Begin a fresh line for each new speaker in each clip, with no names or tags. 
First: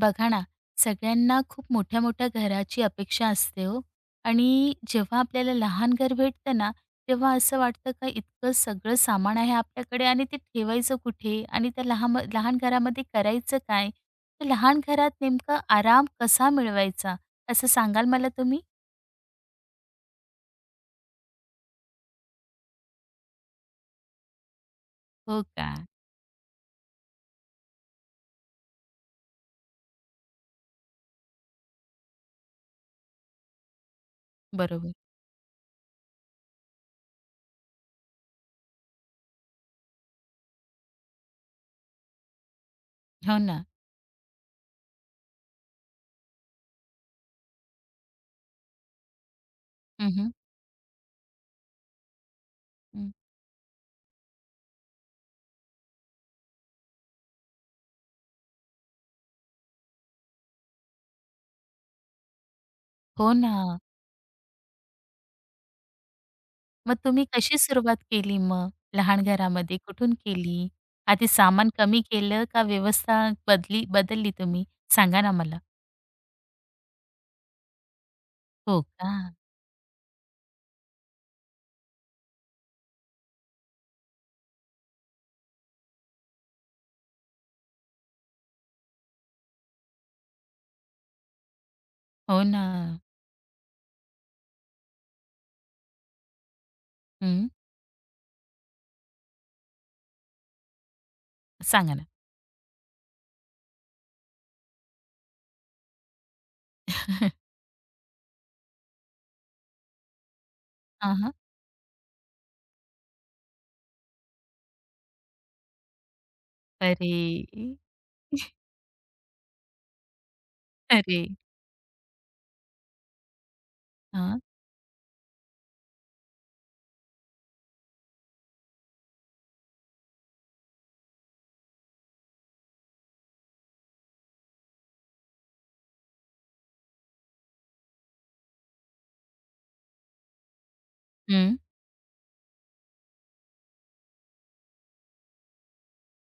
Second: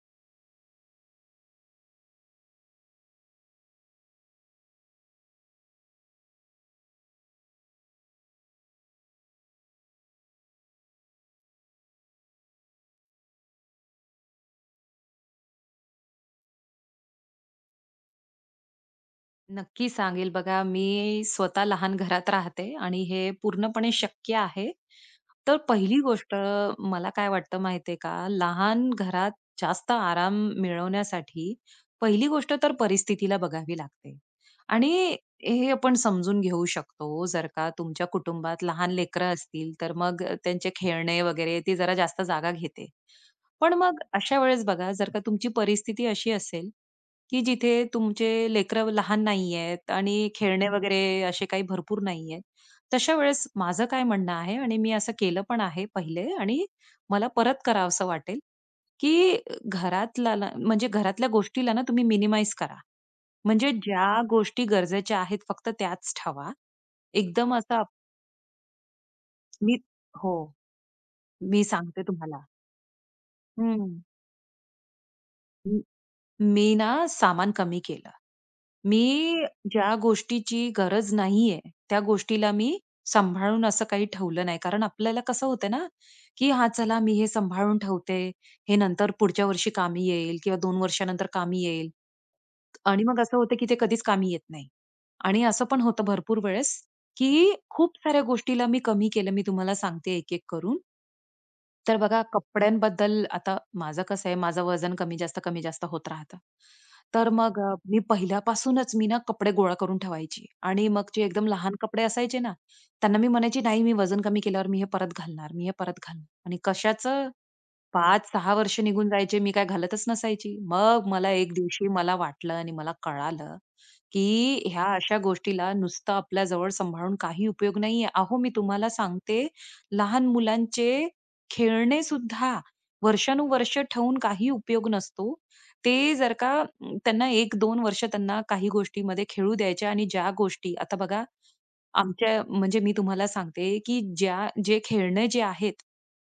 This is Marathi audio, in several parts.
बघा ना, सगळ्यांना खूप मोठ्या-मोठ्या घराची अपेक्षा असते हो. आणि जेव्हा आपल्याला लहान घर भेटतं ना, तेव्हा असं वाटतं का इतकं सगळं सामान आहे आपल्याकडे आणि ते ठेवायचं कुठे? आणि त्या लहान लहान घरामध्ये करायचं काय? तर लहान घरात नेमका आराम कसा मिळवायचा, असं सांगाल मला तुम्ही?
नक्की सांगेल बघा. मी स्वतः लहान घरात राहते आणि हे पूर्णपणे शक्य आहे.
हो
तर
का?
पहिली गोष्ट मला काय वाटतं माहितीये का, लहान घरात जास्त आराम मिळवण्यासाठी पहिली गोष्ट तर परिस्थितीला बघावी लागते आणि
बरोबर.
हे आपण समजून घेऊ शकतो. जर का तुमच्या कुटुंबात लहान लेकरं असतील, तर मग त्यांचे खेळणे वगैरे ती जरा जास्त जागा घेते.
हो ना.
पण मग अशा वेळेस बघा, जर का तुमची परिस्थिती अशी असेल की जिथे तुमचे लेकरं लहान नाहीयेत आणि
हं,
खेळणे वगैरे असे काही भरपूर नाहीयेत. तशा वेळेस माझं काय म्हणणं आहे आणि मी असं केलं पण आहे पहिले आणि मला परत करावसं वाटेल, की घरातला ना म्हणजे घरातल्या गोष्टीला ना तुम्ही मिनिमाइज करा.
हो ना.
म्हणजे ज्या गोष्टी गरजेच्या आहेत फक्त त्याच ठेवा.
मग तुम्ही
एकदम
कशी
असं आप-
सुरुवात केली मग? लहान घरामध्ये
मी
कुठून
हो,
केली? आधी
मी
सामान कमी
सांगते तुम्हाला.
केलं का व्यवस्था बदली
हं.
बदलली तुम्ही? सांगा ना मला.
मी मी ना सामान कमी केलं.
हो
मी
का?
ज्या गोष्टीची गरज नाहीये, त्या गोष्टीला मी सांभाळून असं काही ठेवलं नाही. कारण आपल्याला कसं होतं ना, की "हां, चला मी हे सांभाळून ठेवते. हे नंतर पुढच्या वर्षी कामी येईल किंवा 2 वर्षानंतर कामी येईल."
हो ना.
आणि मग असं होतं, की ते कधीच कामी येत नाही. आणि असं पण होतं भरपूर वेळेस,
हं.
की खूप साऱ्या गोष्टीला मी कमी केलं. मी तुम्हाला सांगते एक-एक करून.
सांगा
तर
ना.
बघा कपड्यांबद्दल आता माझं कसं आहे, माझं वजन कमी-जास्त, कमी-जास्त होत राहतं. तर मग मी पहिल्यापासूनच मी ना कपडे गोळा करून ठेवायची आणि मग
हां,
जे
हां.
एकदम लहान कपडे असायचे ना, त्यांना मी म्हणायची, "नाही, मी वजन कमी केल्यावर मी हे परत घालणार, मी हे परत घालणार" आणि
अरे!
कशाचं 5 सहा वर्ष निघून जायचे. मी काय घालतच नसायची. मग
अरे!
मला एक दिवशी मला वाटलं आणि मला कळालं,
हां.
की ह्या अशा गोष्टीला नुसतं आपल्या जवळ सांभाळून काही उपयोग नाहीये. अहो, मी तुम्हाला सांगते, लहान मुलांचे खेळणे सुद्धा वर्षानुवर्ष ठेवून काही उपयोग नसतो. ते जर का त्यांना 1-2 वर्ष त्यांना काही गोष्टीमध्ये खेळू द्यायच्या आणि ज्या गोष्टी आता बघा
हं.
आमच्या म्हणजे मी तुम्हाला सांगते, की ज्या जे खेळणे जे आहेत,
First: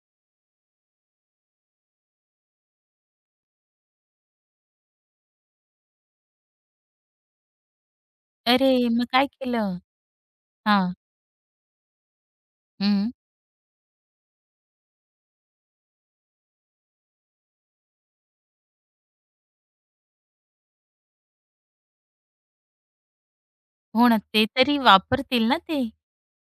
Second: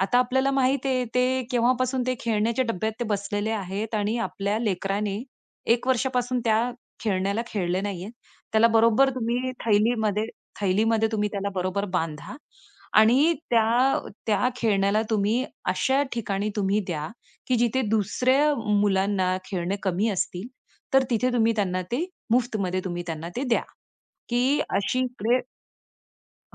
आता आपल्याला माहित आहे ते केव्हापासून ते खेळण्याच्या डब्यात ते बसलेले आहेत आणि आपल्या लेकराने 1 वर्षापासून त्या खेळण्याला खेळले नाहीये. त्याला
अरे! मग
बरोबर
काय
तुम्ही
केलं?
थैलीमध्ये
हां.
थैलीमध्ये तुम्ही त्याला बरोबर बांधा
हं.
आणि त्या त्या खेळण्याला तुम्ही अशा ठिकाणी तुम्ही द्या, की जिथे दुसऱ्या मुलांना खेळणे कमी असतील, तर तिथे तुम्ही त्यांना ते मुफ्तमध्ये तुम्ही त्यांना ते द्या,
हो ना. ते
की
तरी
अशी
वापरतील ना ते.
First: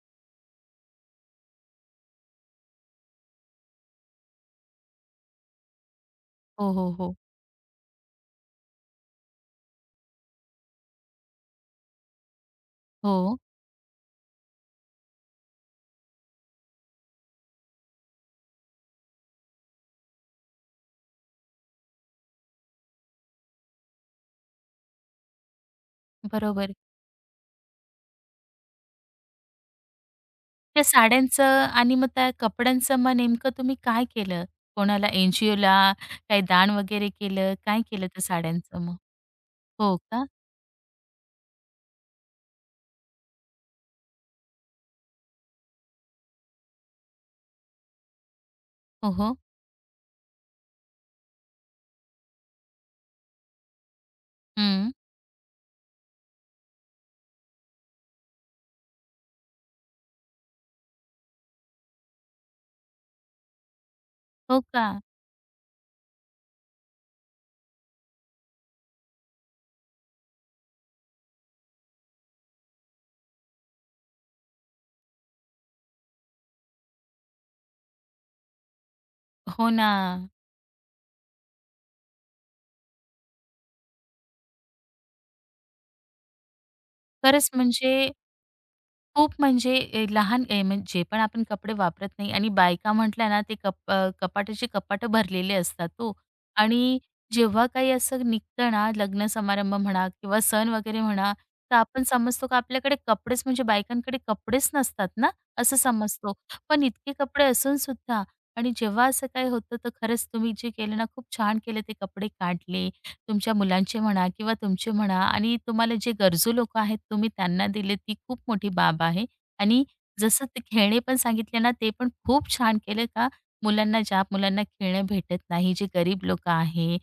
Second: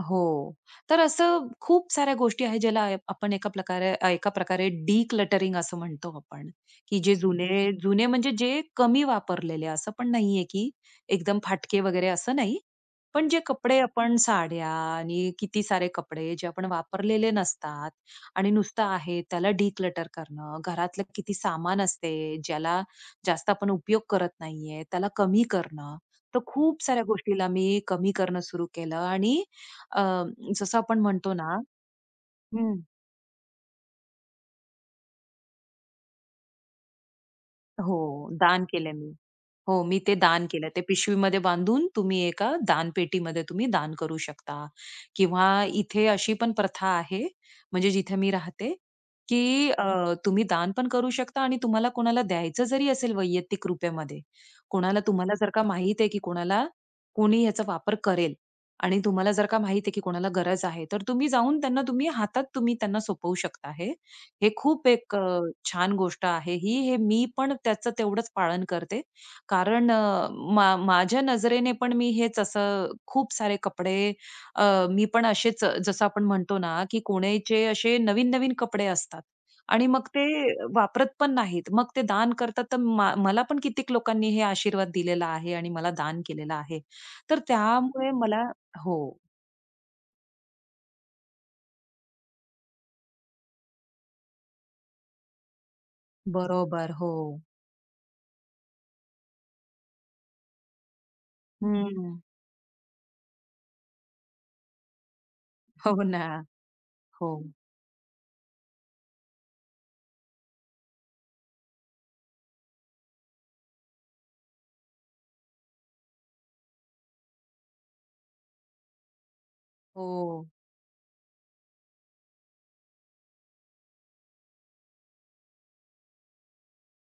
हो. तर असं खूप साऱ्या गोष्टी आहेत ज्याला आपण एका प्रकारे एका प्रकारे डिक्लटरिंग असं म्हणतो आपण,
हो, हो,
की
हो.
जे जुने जुने म्हणजे जे कमी वापरलेले असं पण नाहीये, की एकदम फाटके वगैरे असं नाही. पण
हो.
जे कपडे आपण साड्या आणि किती सारे कपडे जे आपण वापरलेले नसतात आणि नुसतं आहे त्याला डिक्लटर करणं. घरातलं किती सामान असते, ज्याला जास्त आपण उपयोग करत नाहीये, त्याला कमी करणं. तर
बरोबर.
खूप साऱ्या गोष्टीला मी कमी करणं सुरू केलं आणि अ, जसं
त्या
आपण म्हणतो
साड्यांचं
ना.
आणि मग त्या
हं.
कपड्यांचं मग नेमकं तुम्ही काय केलं? कोणाला एन जी काही दान वगैरे केलं? काय केलं त्या
हो, दान
साड्यांचं
केलंय
मग?
मी. हो,
हो
मी ते
का?
दान केलं. ते पिशवीमध्ये बांधून तुम्ही एका दानपेटीमध्ये तुम्ही दान करू शकता. किंवा इथे अशी पण प्रथा आहे, म्हणजे जिथे मी राहते,
हो, हो.
की तुम्ही दान पण करू शकता आणि तुम्हाला कोणाला द्यायचं जरी असेल वैयक्तिक रुपयामध्ये,
हं.
कोणाला तुम्हाला जर का माहीत आहे की कोणाला कोणी ह्याचा वापर करेल आणि तुम्हाला जर का माहीत आहे की कोणाला गरज आहे, तर तुम्ही जाऊन त्यांना तुम्ही हातात तुम्ही त्यांना सोपवू शकता हे. हे
हो का?
खूप एक छान गोष्ट आहे ही. हे मी पण त्याचं तेवढंच पालन करते. कारण माझ्या नजरेने पण मी हेच असं खूप सारे कपडे अ, मी पण असेच जसं आपण म्हणतो ना, की कोणाचे असे नवीन-नवीन कपडे असतात
हो
आणि
ना.
मग ते वापरत पण नाहीत. मग ते दान करतात. तर मला पण कित्येक लोकांनी हे आशीर्वाद दिलेला आहे आणि मला दान केलेलं आहे. तर
खरंच म्हणजे
त्यामुळे मला हो,
खूप म्हणजे ए, लहान ए, म्हणजे जे पण आपण कपडे वापरत नाही आणि बायका म्हटल्या ना ते कपाटाची कपाटं भरलेले असतात हो.
बरोबर.
आणि
हो.
जेव्हा काही असं निघतं ना लग्न समारंभ म्हणा किंवा सण वगैरे म्हणा, तर आपण
हं.
समजतो का आपल्याकडे कपडेच म्हणजे बायकांकडे कपडेच नसतात ना, असं
हो ना.
समजतो. पण इतके
हो.
कपडे असून सुद्धा आणि जेव्हा असं काही होतं तर खरंच तुम्ही जे केलं ना खूप छान केलं ते कपडे काढले तुमच्या मुलांचे म्हणा किंवा तुमचे म्हणा आणि तुम्हाला जे गरजू लोक आहेत तुम्ही त्यांना दिले ती खूप मोठी बाब आहे. आणि जसं
हो.
ते खेळणे पण सांगितले ना, ते पण खूप छान केले का मुलांना ज्या मुलांना खेळणं भेटत नाही, जे गरीब लोकं आहे,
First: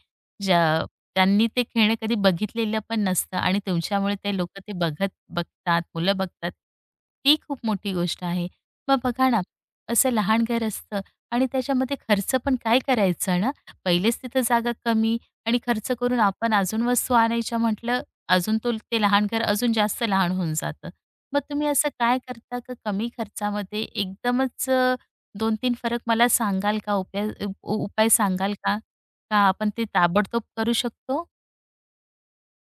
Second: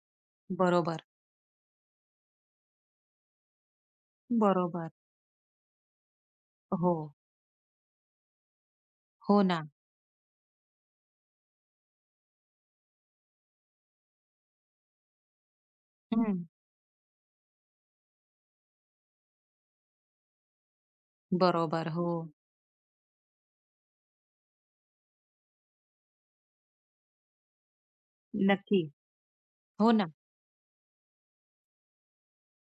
ज्या
बरोबर.
त्यांनी ते खेळणं कधी बघितलेलं पण नसतं आणि तुमच्यामुळे ते लोकं ते
बरोबर.
बघत बघतात, मुलं बघतात.
हो.
ती खूप मोठी गोष्ट आहे. मग बघा ना,
हो ना.
असं लहान घर असतं आणि त्याच्यामध्ये खर्च पण काय करायचा ना, पहिलेच तिथं जागा कमी आणि खर्च करून
हं.
आपण अजून वस्तू आणायच्या म्हटलं, अजून तो ते लहान घर अजून जास्त लहान होऊन जातं. मग तुम्ही असं
बरोबर. हो.
काय करता का कमी खर्चामध्ये एकदमच 2-3 फरक मला सांगाल का? उपाय उपाय सांगाल का?
नक्की.
का आपण ते
हो ना.
ताबडतोब करू शकतो?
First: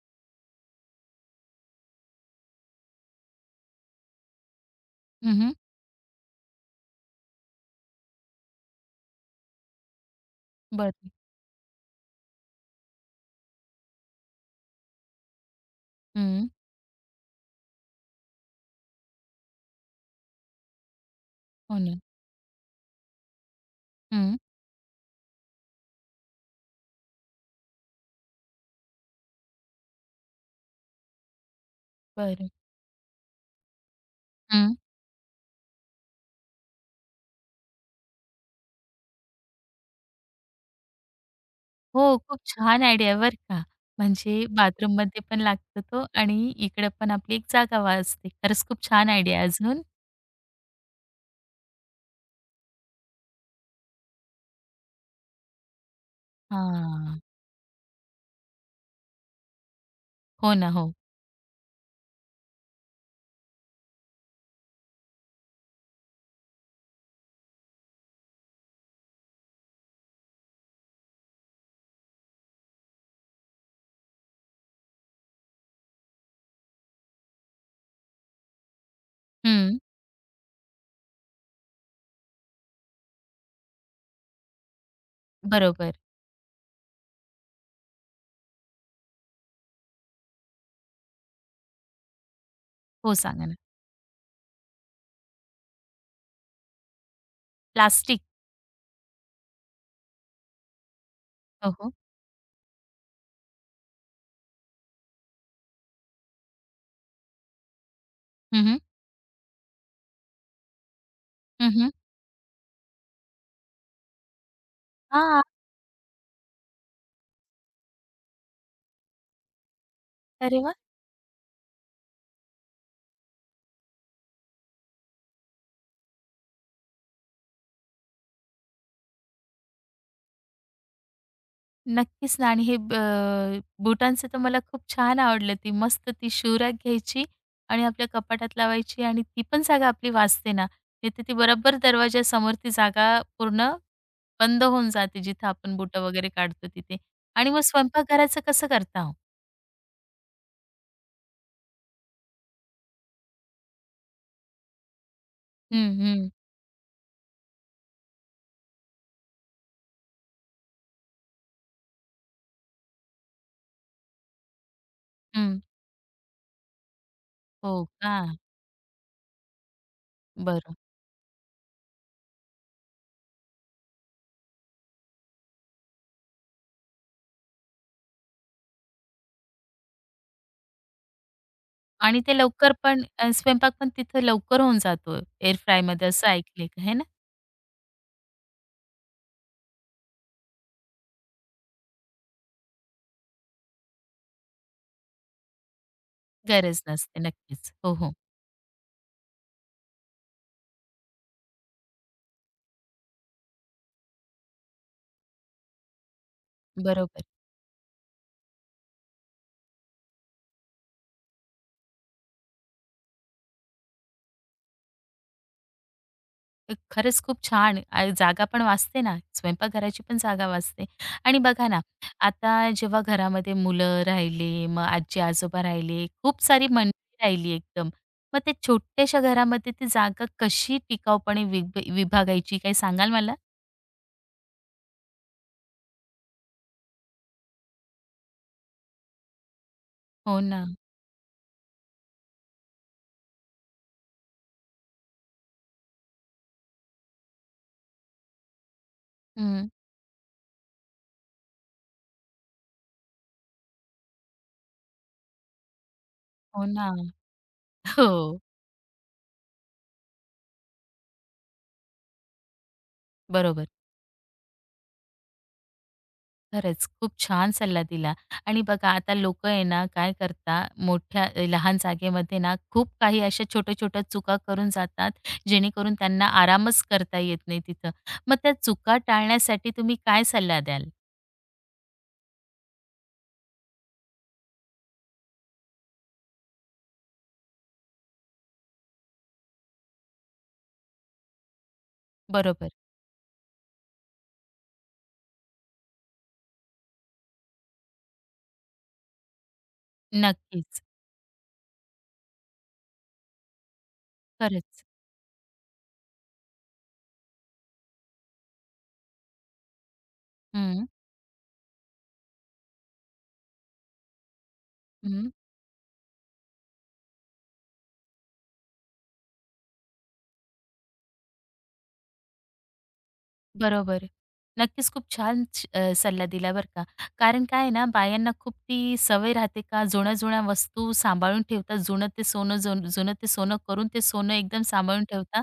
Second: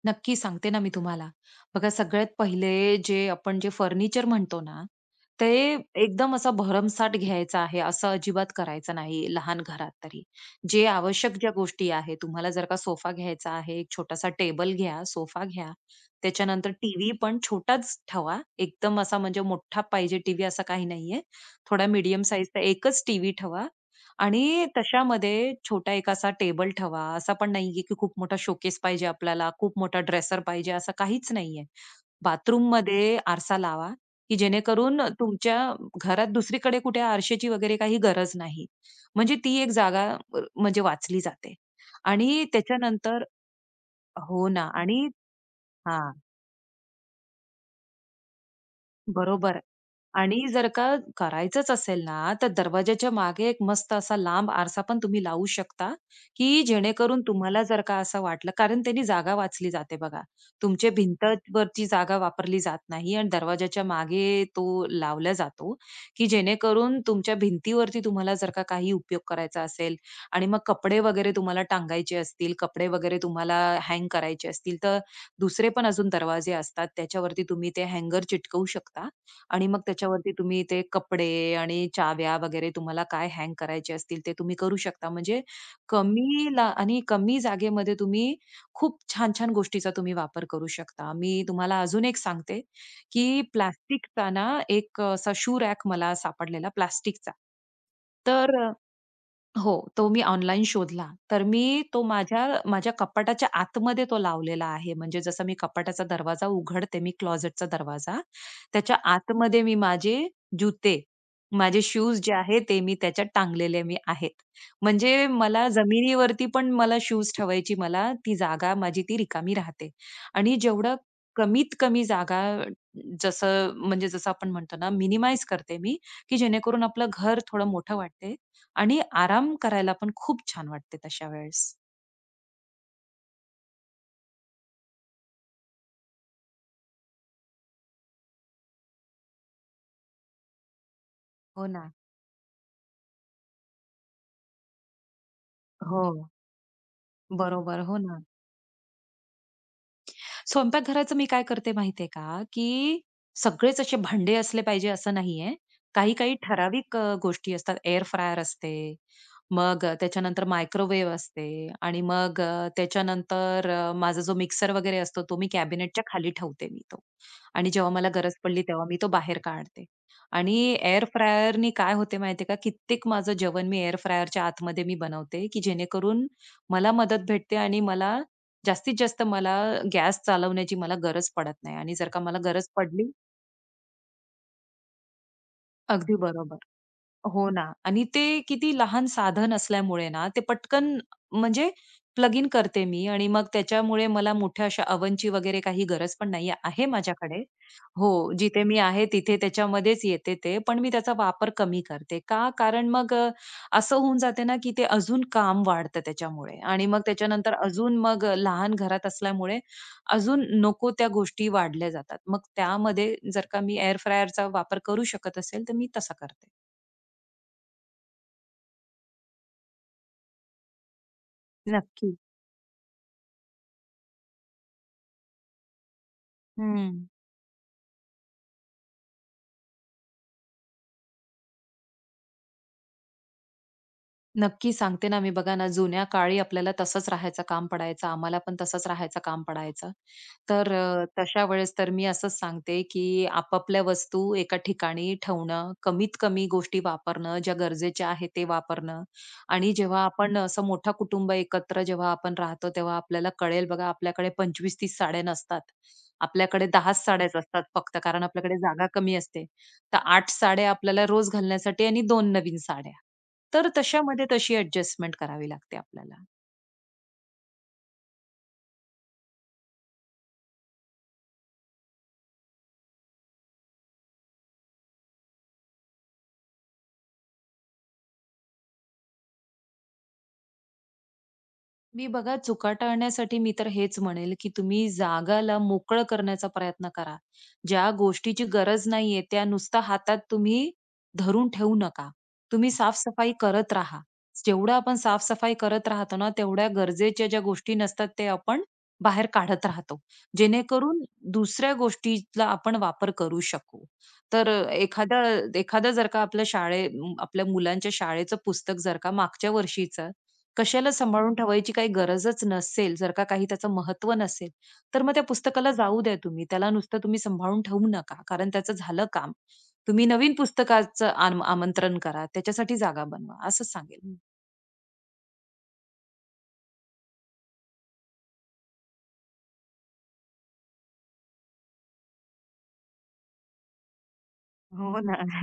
नक्की सांगते ना मी तुम्हाला. बघा सगळ्यात पहिले जे आपण फर्निचर म्हणतो ना,
हं,
ते एकदम असा भरमसाठ घ्यायचा आहे, असं अजिबात करायचं नाही लहान घरात तरी. जे
बरं.
आवश्यक ज्या गोष्टी आहे, तुम्हाला जर का सोफा घ्यायचा आहे, एक छोटासा टेबल घ्या, सोफा घ्या.
हं.
त्याच्यानंतर टीव्ही पण छोटाच ठेवा. एकदम असा म्हणजे मोठा पाहिजे टीव्ही असा काही नाहीये.
हो
थोडा
ना.
मीडियम साइजचा एकच टीव्ही ठेवा
हं.
आणि तशामध्ये छोटा एक असा टेबल ठेवा. असं पण नाहीये, की खूप मोठा शोकेस पाहिजे आपल्याला, खूप मोठा ड्रेसर पाहिजे असं काहीच नाहीये.
बरं.
बाथरूममध्ये आरसा लावा, की
हं.
जेणेकरून तुमच्या घरात दुसरीकडे कुठे आरशाची वगैरे काही गरज नाही. म्हणजे ती एक जागा म्हणजे वाचली जाते.
हो, खूप
आणि
छान आयडिया
त्याच्यानंतर
आहे का. म्हणजे
हो ना आणि
बाथरूममध्ये पण लागतो तो
हां.
आणि इकडे पण आपली एक जागा वाचते. खरंच खूप छान आयडिया
बरोबर.
अजून.
आणि जर का करायचंच असेल ना, तर दरवाजाच्या मागे एक मस्त असा लांब आरसा पण तुम्ही लावू शकता, की
हां.
जेणेकरून तुम्हाला जर का असं वाटलं कारण त्यानी जागा वाचली जाते बघा.
हो ना,
तुमच्या
हो.
भिंतवरची जागा वापरली जात नाही आणि दरवाजाच्या मागे तो लावला जातो, की जेणेकरून तुमच्या भिंतीवरती तुम्हाला जर का काही उपयोग करायचा असेल आणि मग कपडे वगैरे तुम्हाला टांगायचे असतील, कपडे वगैरे तुम्हाला हँग करायचे असतील, तर दुसरे पण अजून दरवाजे असतात त्याच्यावरती तुम्ही ते हँगर चिटकवू शकता आणि
हं,
मग त्याच्यावरती तुम्ही ते कपडे आणि चाव्या वगैरे तुम्हाला काय हँग करायचे असतील ते तुम्ही करू शकता. म्हणजे
बरोबर.
कमी ला आणि कमी जागेमध्ये तुम्ही खूप छान-छान गोष्टीचा तुम्ही वापर करू शकता. मी तुम्हाला अजून एक सांगते,
हो,
की
सांगा ना.
प्लास्टिकचा ना एक असा शू रॅक मला सापडलेला प्लास्टिकचा.
प्लास्टिक.
तर हो, तो मी ऑनलाईन शोधला. तर मी
हो, हो.
तो माझ्या माझ्या कपाटाच्या आतमध्ये तो लावलेला आहे. म्हणजे जसं मी कपाटाचा दरवाजा उघडते, मी क्लोजेटचा दरवाजा,
हं, हं.
त्याच्या आतमध्ये मी माझे जुते,
हं,
माझे
हं.
शूज जे आहेत ते मी त्याच्यात टांगलेले मी आहेत. म्हणजे
हां,
मला जमिनीवरती पण मला शूज ठेवायची मला ती जागा माझी ती रिकामी राहते. आणि
अरे वाह!
जेवढं कमीत कमी जागा जसं आपण म्हणतो ना मिनिमाइज करते मी, की जेणेकरून आपलं घर थोडं मोठं वाटते. आणि आराम करायला पण खूप छान वाटते तशा वेळेस.
नक्कीच ना आणि हे बुटांचं तर मला खूप छान आवडलं ती मस्त ती शू रॅक घ्यायची आणि आपल्या कपाटात लावायची आणि ती पण जागा आपली वाचते ना. नाहीतर ती
हो
बरोबर
ना.
दरवाजासमोर ती जागा पूर्ण बंद होऊन जाते जिथं आपण बुटं
हो.
वगैरे काढतो तिथे. आणि मग
बरोबर. हो ना.
स्वयंपाकघराचं कसं करता हो?
स्वयंपाकघराचं मी काय करते माहितीये का, की सगळेच असे भांडे असले पाहिजे असं नाहीये.
हं,
काही
हं.
काही ठराविक गोष्टी असतात. एअर फ्रायर असते, मग त्याच्यानंतर मायक्रोवेव्ह असते आणि मग त्याच्यानंतर माझा जो मिक्सर वगैरे असतो तो मी
हं.
कॅबिनेटच्या खाली ठेवते मी तो. आणि
हो
जेव्हा मला
का?
गरज पडली तेव्हा मी तो बाहेर काढते. आणि
बरं.
एअर फ्रायरनी काय होते माहितीये का, कित्येक माझं जेवण मी एअर फ्रायरच्या आतमध्ये मी बनवते, की जेणेकरून मला मदत भेटते आणि मला जास्तीत जास्त मला गॅस चालवण्याची मला गरज पडत नाही आणि जर
आणि
का
ते
मला गरज
लवकर पण
पडली
स्वयंपाक पण तिथे लवकर होऊन जातो एअर फ्रायमध्ये
अगदी
असं
बरोबर.
ऐकले का, हे ना?
हो ना. आणि ते किती लहान साधन असल्यामुळे ना, ते पटकन म्हणजे प्लग इन करते मी आणि मग त्याच्यामुळे मला मोठ्या अशा अवनची वगैरे काही गरज पण नाहीये.
गरज
आहे
नसते.
माझ्याकडे.
नक्कीच. हो,
हो,
हो.
जिथे मी आहे तिथे त्याच्यामध्येच येते ते. पण मी त्याचा वापर कमी करते. का? कारण मग असं होऊन जाते ना, की ते अजून काम वाढतं त्याच्यामुळे आणि मग
बरोबर.
त्याच्यानंतर अजून मग लहान घरात असल्यामुळे अजून नको त्या गोष्टी वाढल्या जातात. मग त्यामध्ये जर का मी एअर फ्रायरचा वापर करू शकत असेल, तर मी तसा करते.
खरंच खूप छान. जागा पण वाचते ना, स्वयंपाकघराची पण जागा वाचते. आणि बघा ना,
नक्की.
आता जेव्हा घरामध्ये मुलं राहिले, मग आजी-आजोबा राहिले, खूप सारी
हं.
मंडळी राहिली एकदम. मग ते छोट्याशा घरामध्ये ती जागा कशी टिकाऊपणे विभागायची, काही सांगाल मला?
नक्की सांगते ना मी. बघा ना, जुन्या काळी आपल्याला तसंच राहायचं काम पडायचं. आम्हाला पण तसंच राहायचं काम पडायचं.
हो ना.
तर तशा वेळेस तर मी असंच सांगते, की आपापल्या वस्तू एका ठिकाणी ठेवणं, कमीत कमी गोष्टी वापरणं, ज्या गरजेच्या आहेत ते वापरणं
हं.
आणि जेव्हा आपण असं मोठा कुटुंब एकत्र जेव्हा आपण राहतो, तेव्हा आपल्याला कळेल बघा, आपल्याकडे 25-30 साड्या नसतात.
हो
आपल्याकडे
ना.
10च साड्याच असतात फक्त, कारण
हो.
आपल्याकडे जागा कमी असते. तर 8 साड्या आपल्याला रोज घालण्यासाठी आणि 2 नवीन साड्या.
बरोबर.
तर तशामध्ये तशी ॲडजस्टमेंट करावी लागते आपल्याला.
खरंच खूप छान सल्ला दिला. आणि बघा आता लोक आहे ना काय करता मोठ्या लहान जागेमध्ये ना खूप काही अशा छोट्या छोट्या चुका करून जातात जेणेकरून त्यांना आरामच करता येत नाही तिथं. मग त्या चुका टाळण्यासाठी तुम्ही काय सल्ला द्याल?
मी बघा चुका टाळण्यासाठी मी तर हेच म्हणेल, की तुम्ही जागाला मोकळं करण्याचा प्रयत्न करा. ज्या गोष्टीची गरज नाहीये, त्या नुसता हातात तुम्ही धरून ठेवू नका.
बरोबर.
तुम्ही साफसफाई करत राहा. जेवढं आपण साफसफाई करत राहतो ना, तेवढ्या गरजेच्या ज्या गोष्टी नसतात, ते आपण बाहेर काढत राहतो.
नक्कीच.
जेणेकरून दुसऱ्या गोष्टीला आपण वापर करू शकू. तर
खरंच.
एखादा एखादा जर का आपल्या मुलांच्या शाळेचं पुस्तक जर का मागच्या वर्षीचं
हं,
कशाला सांभाळून ठेवायची काही गरजच नसेल, जर का काही त्याचं महत्त्व नसेल, तर मग त्या
हं.
पुस्तकाला जाऊ द्या तुम्ही. त्याला नुसतं तुम्ही सांभाळून ठेवू नका. कारण त्याचं झालं काम. तुम्ही नवीन पुस्तकाचं आमंत्रण करा. त्याच्यासाठी जागा बनवा. असं सांगेल
बरोबर.
मी.
नक्कीच खूप छान सल्ला दिला बरं का. कारण काय आहे ना, बायांना खूप ती सवय राहते का जुन्या-जुन्या वस्तू सांभाळून ठेवतात. जुनं ते सोनं जुनं ते सोनं करून ते सोनं एकदम
हो
सांभाळून
ना.
ठेवतात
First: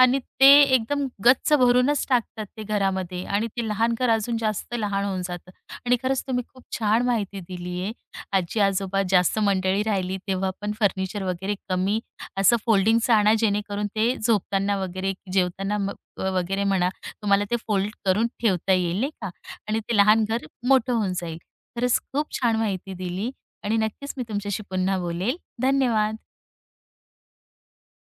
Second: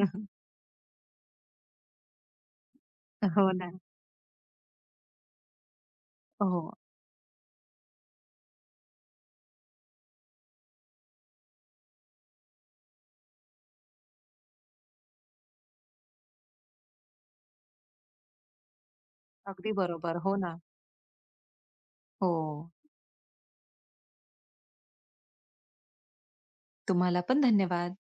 आणि ते एकदम गच्च भरूनच टाकतात ते घरामध्ये आणि
हो
ते
ना.
लहान घर अजून जास्त लहान होऊन जातं. आणि खरंच तुम्ही खूप
हो.
छान माहिती दिली आहे. आजी-आजोबा जास्त मंडळी राहिली तेव्हा पण फर्निचर वगैरे कमी असं फोल्डिंगचं आणा जेणेकरून ते झोपताना वगैरे, जेवताना वगैरे म्हणा. तुम्हाला ते फोल्ड करून ठेवता येईल नाही का.
अगदी
आणि ते
बरोबर.
लहान
हो
घर
ना.
मोठं होऊन जाईल. खरंच खूप
हो.
छान माहिती दिली. आणि नक्कीच मी तुमच्याशी पुन्हा बोलेल. धन्यवाद.
तुम्हाला पण धन्यवाद.